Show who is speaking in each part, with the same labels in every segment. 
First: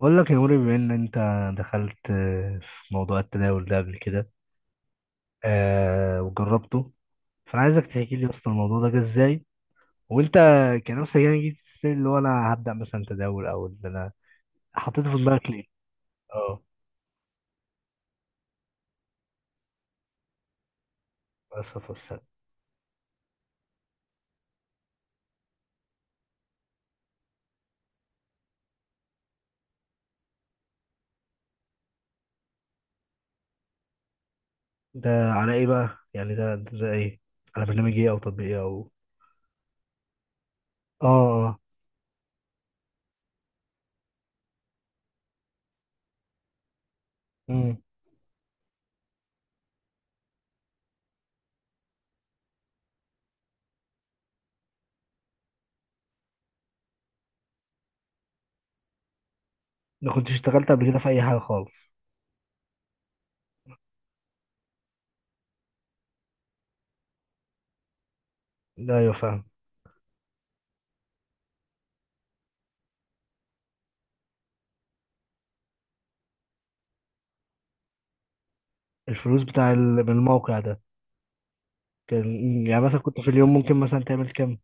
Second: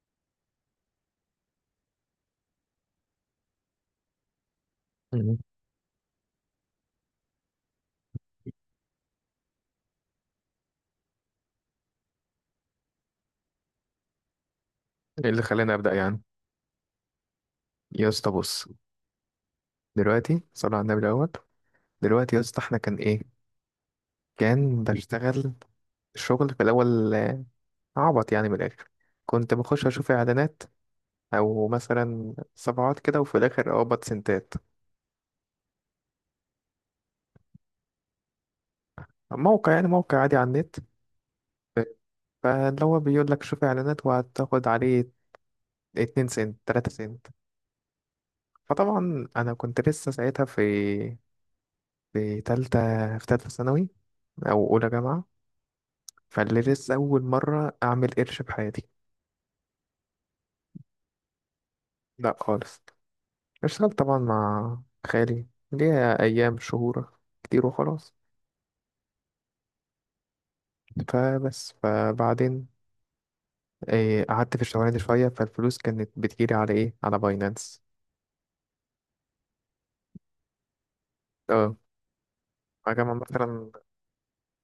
Speaker 1: بقول لك يا نوري، بما ان انت دخلت في موضوع التداول ده قبل كده.
Speaker 2: مم.
Speaker 1: آه، وجربته. فانا عايزك تحكي لي اصلا الموضوع ده جه ازاي، وانت كنفسك يعني جيت السن اللي هو انا هبدا مثلا تداول، او ان انا حطيته في
Speaker 2: ايه اللي
Speaker 1: دماغك ليه؟
Speaker 2: خلاني ابدا يعني؟
Speaker 1: اه.
Speaker 2: يا اسطى بص، دلوقتي صلى على النبي الاول.
Speaker 1: بس فصل.
Speaker 2: دلوقتي يا اسطى احنا كان ايه، كان بشتغل الشغل في الاول. عبط يعني من الاخر. كنت بخش اشوف اعلانات او مثلا صفحات كده، وفي الاخر اقبض سنتات.
Speaker 1: ده على ايه بقى؟ يعني ده ده ايه؟ على برنامج ايه او تطبيق ايه او.
Speaker 2: موقع، يعني موقع عادي على النت.
Speaker 1: اه. اه.
Speaker 2: فاللي هو بيقول لك شوف اعلانات وهتاخد عليه 2 سنت 3 سنت.
Speaker 1: امم.
Speaker 2: فطبعا انا كنت لسه ساعتها في تالتة في تالتة ثانوي او اولى جامعة. فاللي لسه أول مرة أعمل قرش بحياتي.
Speaker 1: ما كنتش اشتغلت قبل كده في اي حاجه خالص؟
Speaker 2: لا خالص، اشتغلت طبعا مع خالي ليا أيام شهور كتير وخلاص.
Speaker 1: لا، ايوه، فاهم.
Speaker 2: فبعدين قعدت في الشغلانة دي شوية، فالفلوس كانت بتجيلي على إيه، على باينانس.
Speaker 1: الفلوس بتاع من الموقع ده؟
Speaker 2: اه
Speaker 1: كان، يعني مثلا
Speaker 2: أجمع
Speaker 1: كنت في اليوم
Speaker 2: مثلا،
Speaker 1: ممكن مثلا تعمل كام؟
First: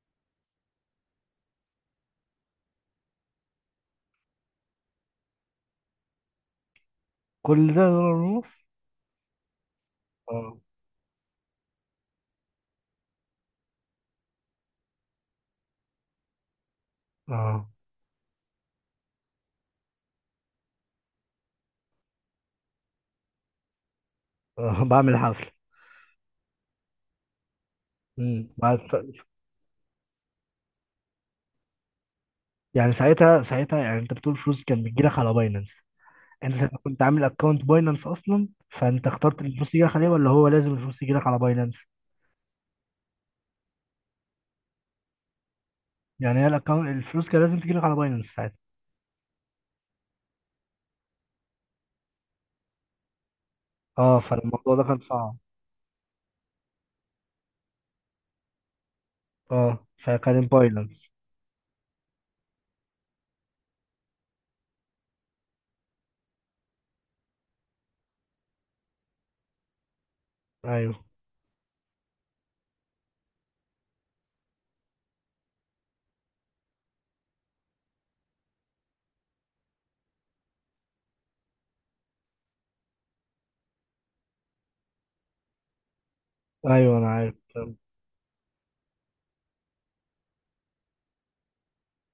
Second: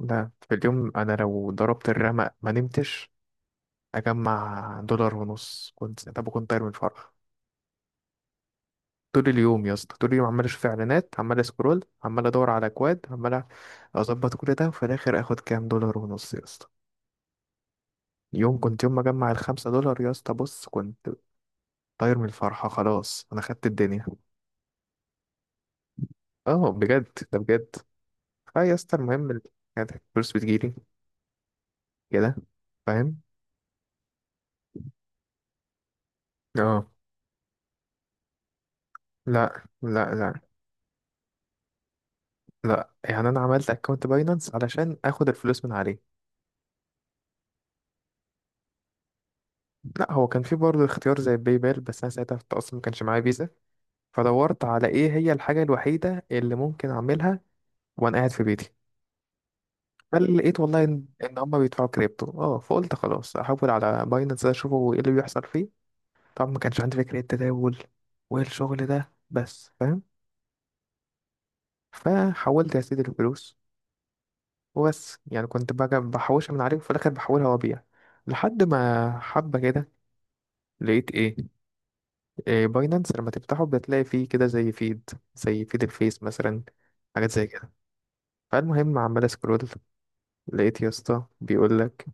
Speaker 2: لا في اليوم أنا لو ضربت الرمق ما نمتش أجمع دولار ونص، كنت طب كنت طاير من الفرح.
Speaker 1: كل ده دولار ونص؟
Speaker 2: طول اليوم يا اسطى، طول اليوم عمال
Speaker 1: اه.
Speaker 2: اشوف اعلانات، عمال اسكرول، عمال ادور على اكواد، عمال اظبط كل ده، وفي الاخر اخد كام، دولار ونص يا اسطى.
Speaker 1: اه.
Speaker 2: يوم كنت يوم ما اجمع الخمسة دولار يا اسطى بص، كنت طاير من الفرحة، خلاص انا خدت الدنيا.
Speaker 1: آه، بعمل حفل.
Speaker 2: اه بجد، ده بجد.
Speaker 1: امم
Speaker 2: اه يا
Speaker 1: بعد-
Speaker 2: اسطى،
Speaker 1: ف-
Speaker 2: المهم كانت الفلوس بتجيلي كده.
Speaker 1: يعني
Speaker 2: فاهم.
Speaker 1: ساعتها يعني انت بتقول فلوس كان بتجيلك على باينانس، انت ساعتها
Speaker 2: اه،
Speaker 1: كنت عامل اكونت باينانس اصلا؟ فانت اخترت
Speaker 2: لا
Speaker 1: الفلوس تجيلك عليه،
Speaker 2: لا
Speaker 1: ولا
Speaker 2: لا،
Speaker 1: هو لازم الفلوس تجيلك على باينانس؟
Speaker 2: لا يعني انا عملت اكونت باينانس علشان اخد الفلوس من عليه.
Speaker 1: يعني هي الاكونت الفلوس كان لازم تجيلك على باينانس ساعتها؟
Speaker 2: لا هو كان في برضه اختيار زي باي بال، بس انا ساعتها في التقسيط ما كانش معايا فيزا.
Speaker 1: اه،
Speaker 2: فدورت
Speaker 1: فالموضوع ده
Speaker 2: على
Speaker 1: كان
Speaker 2: ايه هي
Speaker 1: صعب.
Speaker 2: الحاجة الوحيدة اللي ممكن اعملها وانا قاعد في بيتي.
Speaker 1: اه، فكان
Speaker 2: فلقيت والله ان
Speaker 1: باينانس.
Speaker 2: إن هما بيدفعوا كريبتو، اه فقلت خلاص احول على باينانس اشوفه ايه اللي بيحصل فيه. طبعا ما كانش عندي فكرة التداول والشغل ده، بس فاهم.
Speaker 1: ايوه،
Speaker 2: فحولت يا سيدي الفلوس، وبس يعني كنت بقى بحوشها من عليه، وفي الاخر بحولها وابيع. لحد ما حبة كده لقيت ايه، إيه باينانس لما تفتحه بتلاقي فيه كده زي فيد، الفيس مثلا.
Speaker 1: ايوه، انا
Speaker 2: حاجات
Speaker 1: عارف.
Speaker 2: زي كده. فالمهم عمال اسكرول، لقيت يا اسطى بيقول لك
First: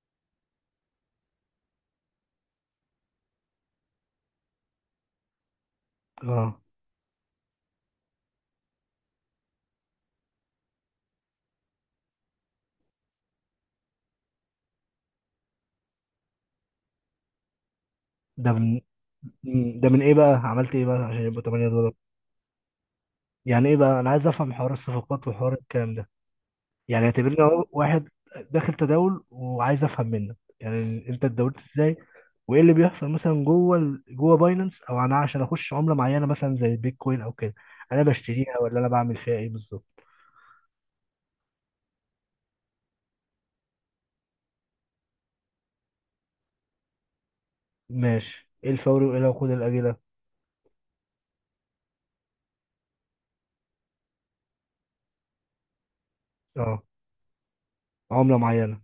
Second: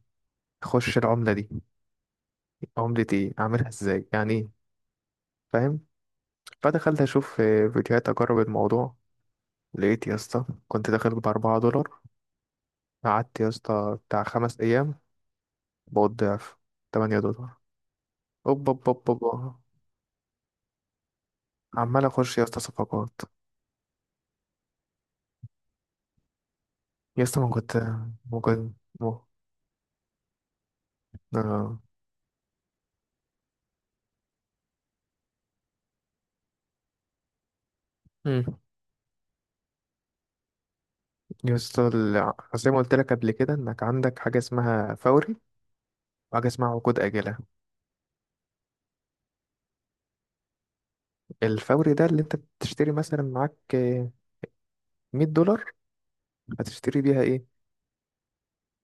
Speaker 2: خش العملة دي، عملة ايه، اعملها ازاي، يعني ايه، فاهم.
Speaker 1: اه.
Speaker 2: فدخلت اشوف فيديوهات، اجرب الموضوع. لقيت يا اسطى كنت داخل بأربعة دولار، قعدت يا اسطى بتاع خمس ايام، بقيت ضعف، تمانية دولار.
Speaker 1: ده من.
Speaker 2: اوب اوب اوب اوب،
Speaker 1: مم، ده من ايه بقى؟ عملت ايه بقى عشان يبقى 8 دولار؟
Speaker 2: عمال اخش يا اسطى صفقات.
Speaker 1: يعني ايه بقى؟ انا عايز افهم حوار الصفقات وحوار الكلام ده. يعني
Speaker 2: يا
Speaker 1: اعتبرني
Speaker 2: اسطى ما
Speaker 1: هو
Speaker 2: كنت
Speaker 1: واحد
Speaker 2: ممكن
Speaker 1: داخل تداول وعايز افهم منك يعني انت اتداولت
Speaker 2: آه.
Speaker 1: ازاي، وايه اللي بيحصل مثلا جوه جوه باينانس؟ او انا عشان اخش عمله معينه مثلا زي البيتكوين او كده، انا
Speaker 2: مم.
Speaker 1: بشتريها ولا انا بعمل فيها ايه بالظبط؟
Speaker 2: يا اسطى زي ما قلت لك قبل كده، انك عندك حاجة اسمها فوري، وحاجة اسمها عقود آجلة.
Speaker 1: ماشي، ايه الفوري وايه العقود الاجله؟
Speaker 2: الفوري ده اللي انت بتشتري مثلا معاك $100،
Speaker 1: اه.
Speaker 2: هتشتري بيها ايه،
Speaker 1: عمله معينه.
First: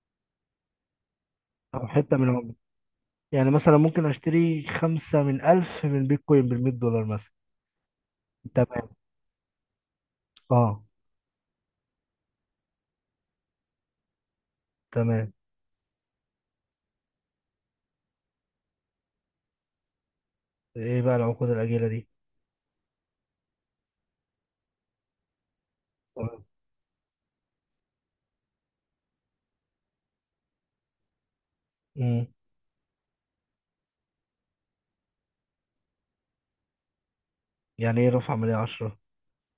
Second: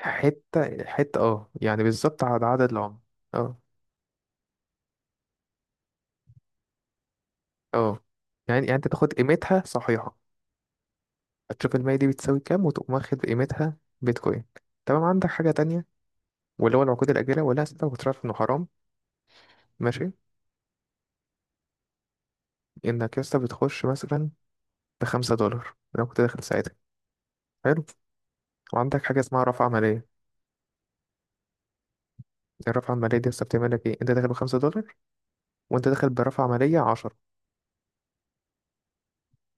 Speaker 2: حته حته، اه
Speaker 1: او
Speaker 2: يعني
Speaker 1: حته
Speaker 2: بالظبط
Speaker 1: من
Speaker 2: على
Speaker 1: عمله.
Speaker 2: عدد العمر.
Speaker 1: يعني
Speaker 2: اه
Speaker 1: مثلا ممكن اشتري 5 من ألف من بيتكوين ب 100 دولار مثلا.
Speaker 2: اه، يعني يعني
Speaker 1: تمام.
Speaker 2: انت تاخد قيمتها صحيحه،
Speaker 1: اه.
Speaker 2: هتشوف المية دي بتساوي كام، وتقوم واخد قيمتها بيتكوين. تمام، عندك
Speaker 1: تمام.
Speaker 2: حاجه تانية واللي هو العقود الاجله، ولا انت كنت عارف انه حرام؟ ماشي،
Speaker 1: ايه بقى العقود الاجله دي؟
Speaker 2: انك يا اسطى بتخش مثلا بخمسة دولار لو كنت داخل
Speaker 1: تمام.
Speaker 2: ساعتها. حلو، وعندك حاجه اسمها رفع عمليه.
Speaker 1: امم.
Speaker 2: الرفع العمليه دي يا اسطى بتعمل لك ايه، انت داخل بخمسة دولار وانت داخل برفع عمليه 10.
Speaker 1: يعني ايه رفع عمليه 10؟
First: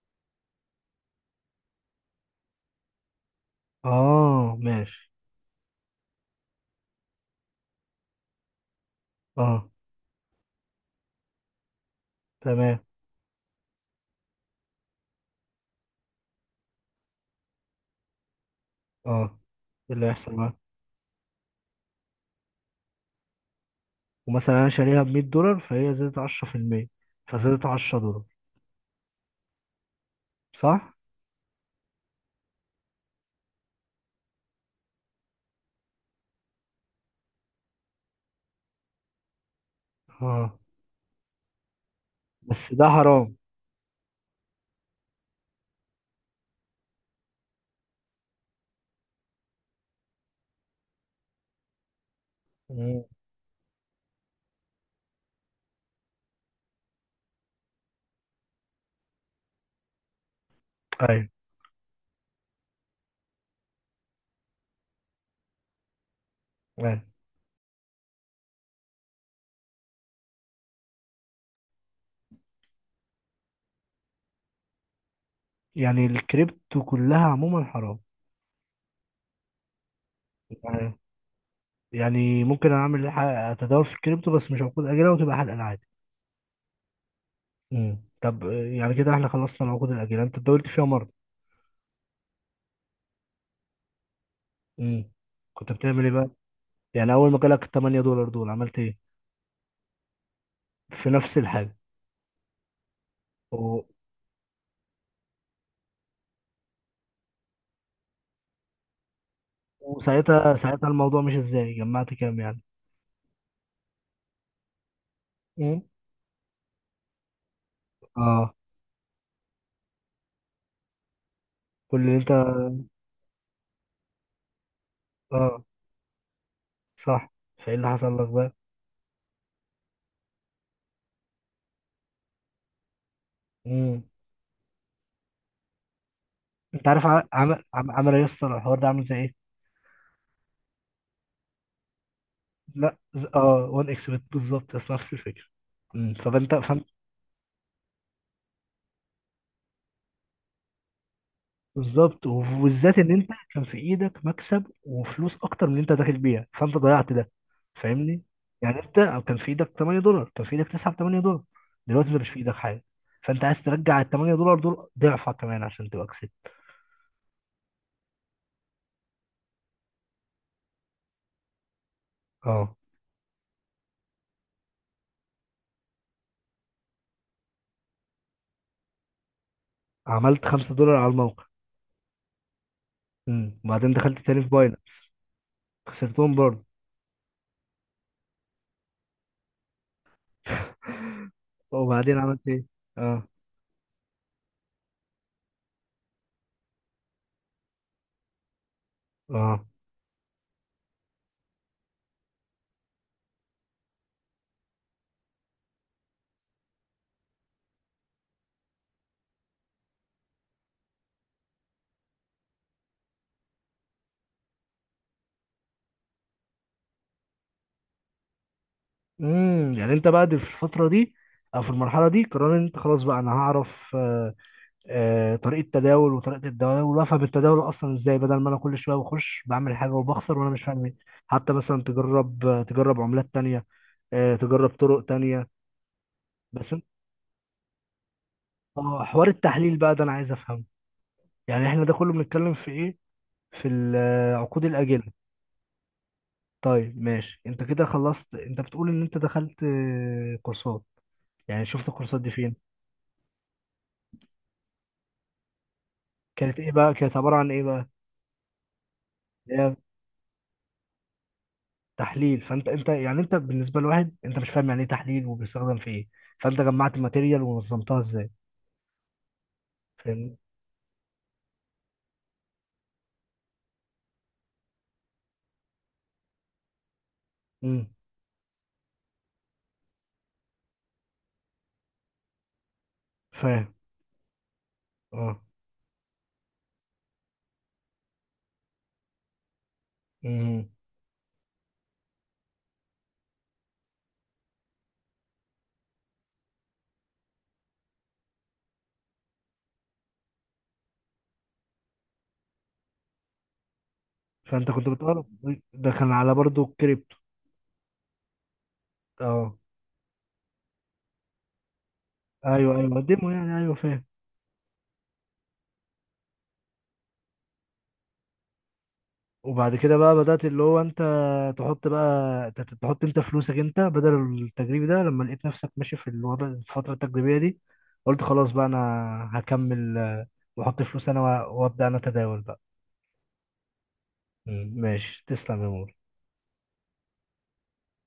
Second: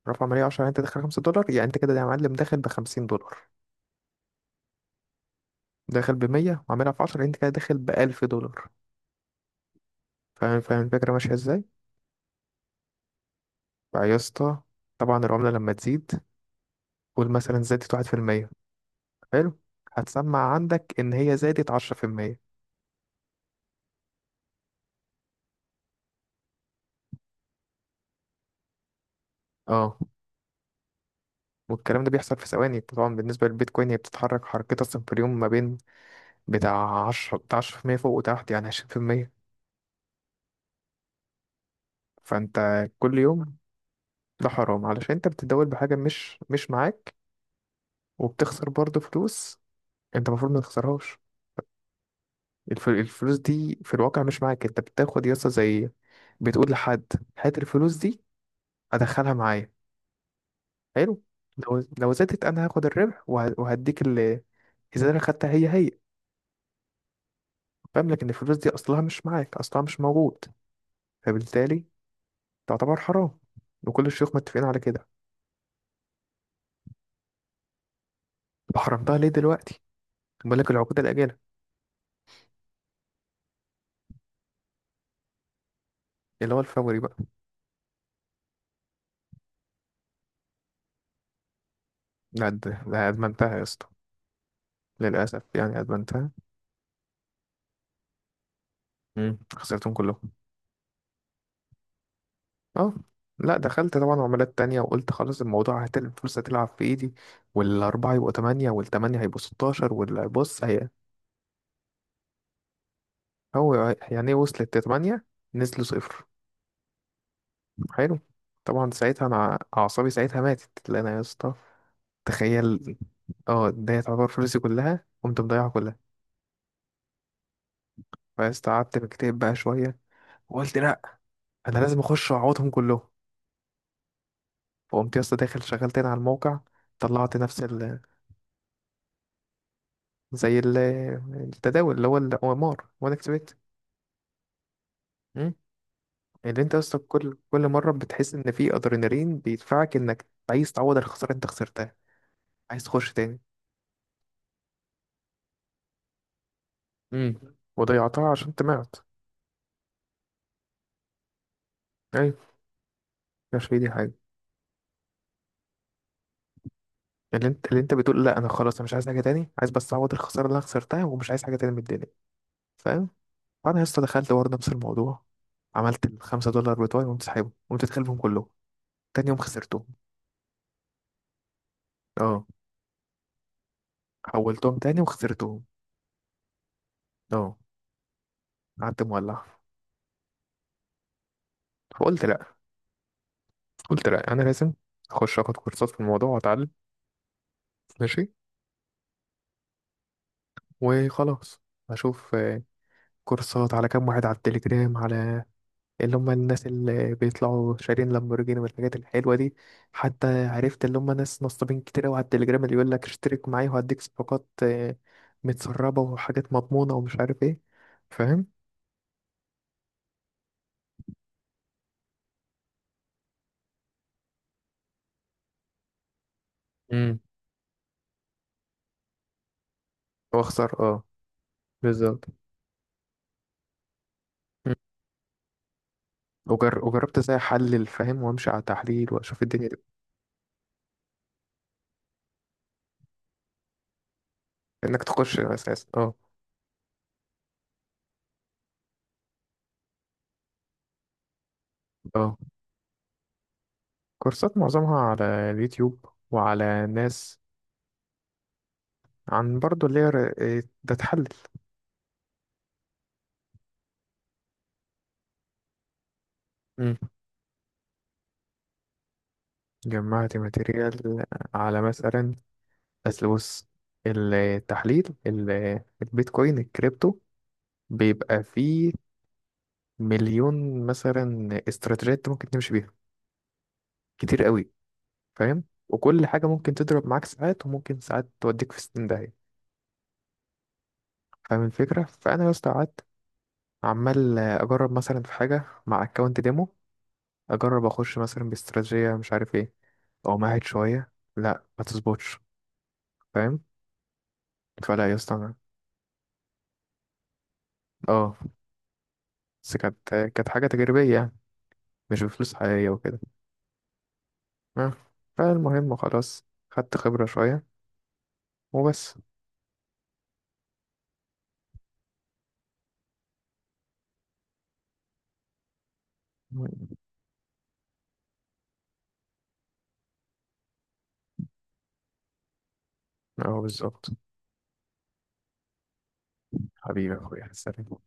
Speaker 2: رفع عمليه 10، انت داخل $5، يعني انت كده يا معلم داخل ب $50.
Speaker 1: اه، ماشي.
Speaker 2: داخل بمية وعاملها في عشرة، انت كده داخل بألف دولار.
Speaker 1: اه.
Speaker 2: فاهم، فاهم الفكرة ماشية ازاي؟
Speaker 1: تمام.
Speaker 2: فيا اسطى، طبعا العملة لما تزيد، قول مثلا زادت واحد في المية.
Speaker 1: اه.
Speaker 2: حلو،
Speaker 1: إيه اللي هيحصل
Speaker 2: هتسمع
Speaker 1: بقى؟
Speaker 2: عندك ان هي زادت عشرة في المية.
Speaker 1: ومثلا انا شاريها ب 100 دولار، فهي زادت 10%، فزادت 10 دولار.
Speaker 2: اه،
Speaker 1: صح.
Speaker 2: والكلام ده بيحصل في ثواني. طبعا بالنسبة للبيتكوين هي بتتحرك حركتها اصلا في اليوم ما بين بتاع عشرة، عشرة في المية فوق وتحت، يعني عشرين في المية.
Speaker 1: اه،
Speaker 2: فانت
Speaker 1: بس ده
Speaker 2: كل
Speaker 1: حرام.
Speaker 2: يوم، ده حرام علشان انت بتتداول بحاجة مش معاك، وبتخسر برضه فلوس انت المفروض ما تخسرهاش.
Speaker 1: مم.
Speaker 2: الفلوس دي في الواقع مش معاك. انت بتاخد يسطا زي بتقول لحد هات الفلوس دي ادخلها معايا، حلو،
Speaker 1: ايوه،
Speaker 2: لو زادت انا هاخد الربح وهديك ال، اذا انا خدتها هي هي.
Speaker 1: ايوه.
Speaker 2: فاهم، لكن الفلوس دي اصلها مش معاك، اصلها مش موجود، فبالتالي تعتبر حرام، وكل الشيوخ متفقين على كده.
Speaker 1: يعني الكريبتو كلها عموما حرام؟
Speaker 2: طب حرمتها ليه دلوقتي، بقول لك
Speaker 1: يعني
Speaker 2: العقود الاجله،
Speaker 1: يعني ممكن اعمل اتداول في الكريبتو بس مش عقود اجله، وتبقى حلقه عادي؟
Speaker 2: اللي هو الفوري بقى.
Speaker 1: مم. طب آه، يعني كده احنا خلصنا العقود الاجله، انت اتداولت فيها مره؟
Speaker 2: لا ده ادمنتها يا اسطى،
Speaker 1: مم.
Speaker 2: للاسف
Speaker 1: كنت
Speaker 2: يعني
Speaker 1: بتعمل ايه بقى؟
Speaker 2: ادمنتها.
Speaker 1: يعني اول ما جالك 8 دولار دول عملت ايه؟
Speaker 2: مم. خسرتهم كلهم.
Speaker 1: في نفس الحاجه؟
Speaker 2: اه، لا دخلت طبعا عملات تانية، وقلت خلاص الموضوع هتل الفرصة تلعب في ايدي، والأربعة يبقوا تمانية، والتمانية هيبقوا ستاشر،
Speaker 1: وساعتها
Speaker 2: والبص هي
Speaker 1: الموضوع مش ازاي جمعت كام يعني.
Speaker 2: هو، يعني ايه وصلت لتمانية
Speaker 1: مم.
Speaker 2: نزلوا صفر. حلو،
Speaker 1: اه.
Speaker 2: طبعا ساعتها أنا أعصابي ساعتها ماتت، لأن أنا يا اسطى
Speaker 1: كل اللي انت.
Speaker 2: تخيل، اه ده تعتبر فلوسي كلها قمت
Speaker 1: اه،
Speaker 2: مضيعها كلها.
Speaker 1: صح. فايه اللي حصل لك بقى؟
Speaker 2: فاستقعدت مكتئب بقى شوية، وقلت لأ، أنا لازم أخش وأعوضهم كلهم.
Speaker 1: مم.
Speaker 2: فقمت يا اسطى داخل شغال تاني على الموقع،
Speaker 1: انت عارف
Speaker 2: طلعت نفس
Speaker 1: عمل يا اسطى الحوار ده عامل زي ايه؟
Speaker 2: زي التداول اللي هو الأمار،
Speaker 1: لا،
Speaker 2: وأنا كسبت.
Speaker 1: اه، 1 اكس بت بالظبط، بس نفس الفكره.
Speaker 2: مم.
Speaker 1: مم. فانت
Speaker 2: اللي أنت
Speaker 1: فانت
Speaker 2: أصلا كل مرة بتحس إن في أدرينالين بيدفعك إنك عايز تعوض الخسارة اللي أنت خسرتها،
Speaker 1: بالظبط،
Speaker 2: عايز
Speaker 1: وبالذات ان
Speaker 2: تخش
Speaker 1: انت
Speaker 2: تاني.
Speaker 1: كان في ايدك مكسب وفلوس اكتر من اللي انت داخل بيها، فانت ضيعت ده.
Speaker 2: امم،
Speaker 1: فاهمني؟
Speaker 2: وضيعتها عشان
Speaker 1: يعني انت
Speaker 2: طمعت.
Speaker 1: كان في ايدك 8 دولار، كان في ايدك 9 ب 8 دولار، دلوقتي انت مش في
Speaker 2: أيوة،
Speaker 1: ايدك حاجه. فانت عايز
Speaker 2: مش في دي
Speaker 1: ترجع ال
Speaker 2: حاجة،
Speaker 1: 8 دولار دول ضعفها كمان عشان تبقى كسبت.
Speaker 2: اللي أنت اللي أنت بتقول لأ أنا خلاص أنا مش عايز حاجة تاني، عايز بس أعوض الخسارة اللي أنا خسرتها، ومش عايز حاجة تاني من الدنيا.
Speaker 1: اه.
Speaker 2: فاهم. فأنا لسه دخلت برضه نفس الموضوع، عملت الخمسة دولار بتوعي، وقمت سحبهم وقمت داخلهم كلهم، تاني يوم خسرتهم.
Speaker 1: عملت 5 دولار على الموقع.
Speaker 2: اه،
Speaker 1: امم، وبعدين دخلت تاني في
Speaker 2: حولتهم تاني
Speaker 1: باينانس.
Speaker 2: وخسرتهم.
Speaker 1: خسرتهم برضه.
Speaker 2: اه، قعدت مولع.
Speaker 1: وبعدين
Speaker 2: فقلت
Speaker 1: عملت
Speaker 2: لا،
Speaker 1: ايه؟ اه.
Speaker 2: قلت لا انا لازم اخش اخد كورسات في الموضوع واتعلم. ماشي،
Speaker 1: اه.
Speaker 2: وخلاص اشوف كورسات على كام واحد على التليجرام، على اللي هم الناس اللي بيطلعوا شارين لامبورجيني والحاجات الحلوه دي. حتى عرفت اللي هم ناس نصابين كتير قوي على التليجرام، اللي يقول لك اشترك معايا وهديك صفقات متسربه وحاجات مضمونه ومش عارف ايه. فاهم.
Speaker 1: امم. يعني انت بقى دي في الفترة دي او في المرحلة دي قرار ان انت خلاص بقى انا هعرف آه، آه طريقة تداول، وطريقة التداول،
Speaker 2: امم،
Speaker 1: وافهم التداول اصلا ازاي، بدل ما انا كل شوية بخش بعمل حاجة وبخسر وانا مش
Speaker 2: واخسر
Speaker 1: فاهم ايه.
Speaker 2: اه.
Speaker 1: حتى مثلا
Speaker 2: بالظبط.
Speaker 1: تجرب، تجرب عملات تانية. آه، تجرب
Speaker 2: مم.
Speaker 1: طرق تانية. بس انت.
Speaker 2: وجربت ازاي احلل، فاهم، وامشي على
Speaker 1: اه،
Speaker 2: تحليل
Speaker 1: حوار
Speaker 2: واشوف الدنيا
Speaker 1: التحليل
Speaker 2: دي.
Speaker 1: بقى ده انا عايز افهمه. يعني احنا ده كله بنتكلم في ايه؟ في العقود الاجله؟
Speaker 2: انك تخش اساسا اه.
Speaker 1: طيب ماشي، انت كده خلصت. انت بتقول ان انت دخلت آه، كورسات. يعني شفت الكورسات دي
Speaker 2: اه
Speaker 1: فين؟
Speaker 2: كورسات معظمها على اليوتيوب
Speaker 1: كانت ايه
Speaker 2: وعلى
Speaker 1: بقى؟ كانت عبارة
Speaker 2: ناس.
Speaker 1: عن ايه بقى؟
Speaker 2: عن
Speaker 1: اللي هي
Speaker 2: برضو اللي هي ر- إيه، ده تحلل.
Speaker 1: تحليل. فانت، انت يعني انت بالنسبة لواحد انت مش فاهم يعني ايه تحليل وبيستخدم في ايه، فانت
Speaker 2: مم.
Speaker 1: جمعت ماتيريال ونظمتها ازاي؟
Speaker 2: جمعت
Speaker 1: فاهمني؟
Speaker 2: ماتيريال على مثلا، أصل بص، التحليل البيتكوين الكريبتو
Speaker 1: امم.
Speaker 2: بيبقى فيه مليون مثلا استراتيجيات ممكن تمشي بيها،
Speaker 1: فاهم.
Speaker 2: كتير قوي.
Speaker 1: اه.
Speaker 2: فاهم، وكل حاجة ممكن تضرب معاك ساعات، وممكن ساعات توديك في 60 داهية.
Speaker 1: امم.
Speaker 2: فاهم الفكرة، فأنا يا اسطى قعدت عمال أجرب مثلا في حاجة مع أكونت ديمو. اجرب اخش مثلا باستراتيجيه مش عارف ايه، او معهد شويه، لا ما تظبطش. فاهم.
Speaker 1: فانت كنت
Speaker 2: فلا يا
Speaker 1: بتقرا.
Speaker 2: اسطى أنا-
Speaker 1: ده كان على برضو الكريبتو؟
Speaker 2: اه
Speaker 1: اه.
Speaker 2: بس كانت حاجه تجريبيه يعني، مش بفلوس
Speaker 1: ايوه،
Speaker 2: حقيقيه
Speaker 1: ايوه،
Speaker 2: وكده.
Speaker 1: ديمو، يعني ايوه فاهم.
Speaker 2: آه. فالمهم خلاص، خدت خبره شويه وبس.
Speaker 1: وبعد كده بقى بدأت اللي هو انت تحط بقى تحط انت فلوسك انت بدل التجريبي ده، لما لقيت نفسك ماشي في الوضع، الفترة التجريبية دي قلت خلاص بقى انا هكمل آه، واحط فلوس انا وابدأ انا اتداول بقى.
Speaker 2: اه بالظبط.
Speaker 1: مم، ماشي، تسلم يا مو.
Speaker 2: حبيبي يا اخويا سلام.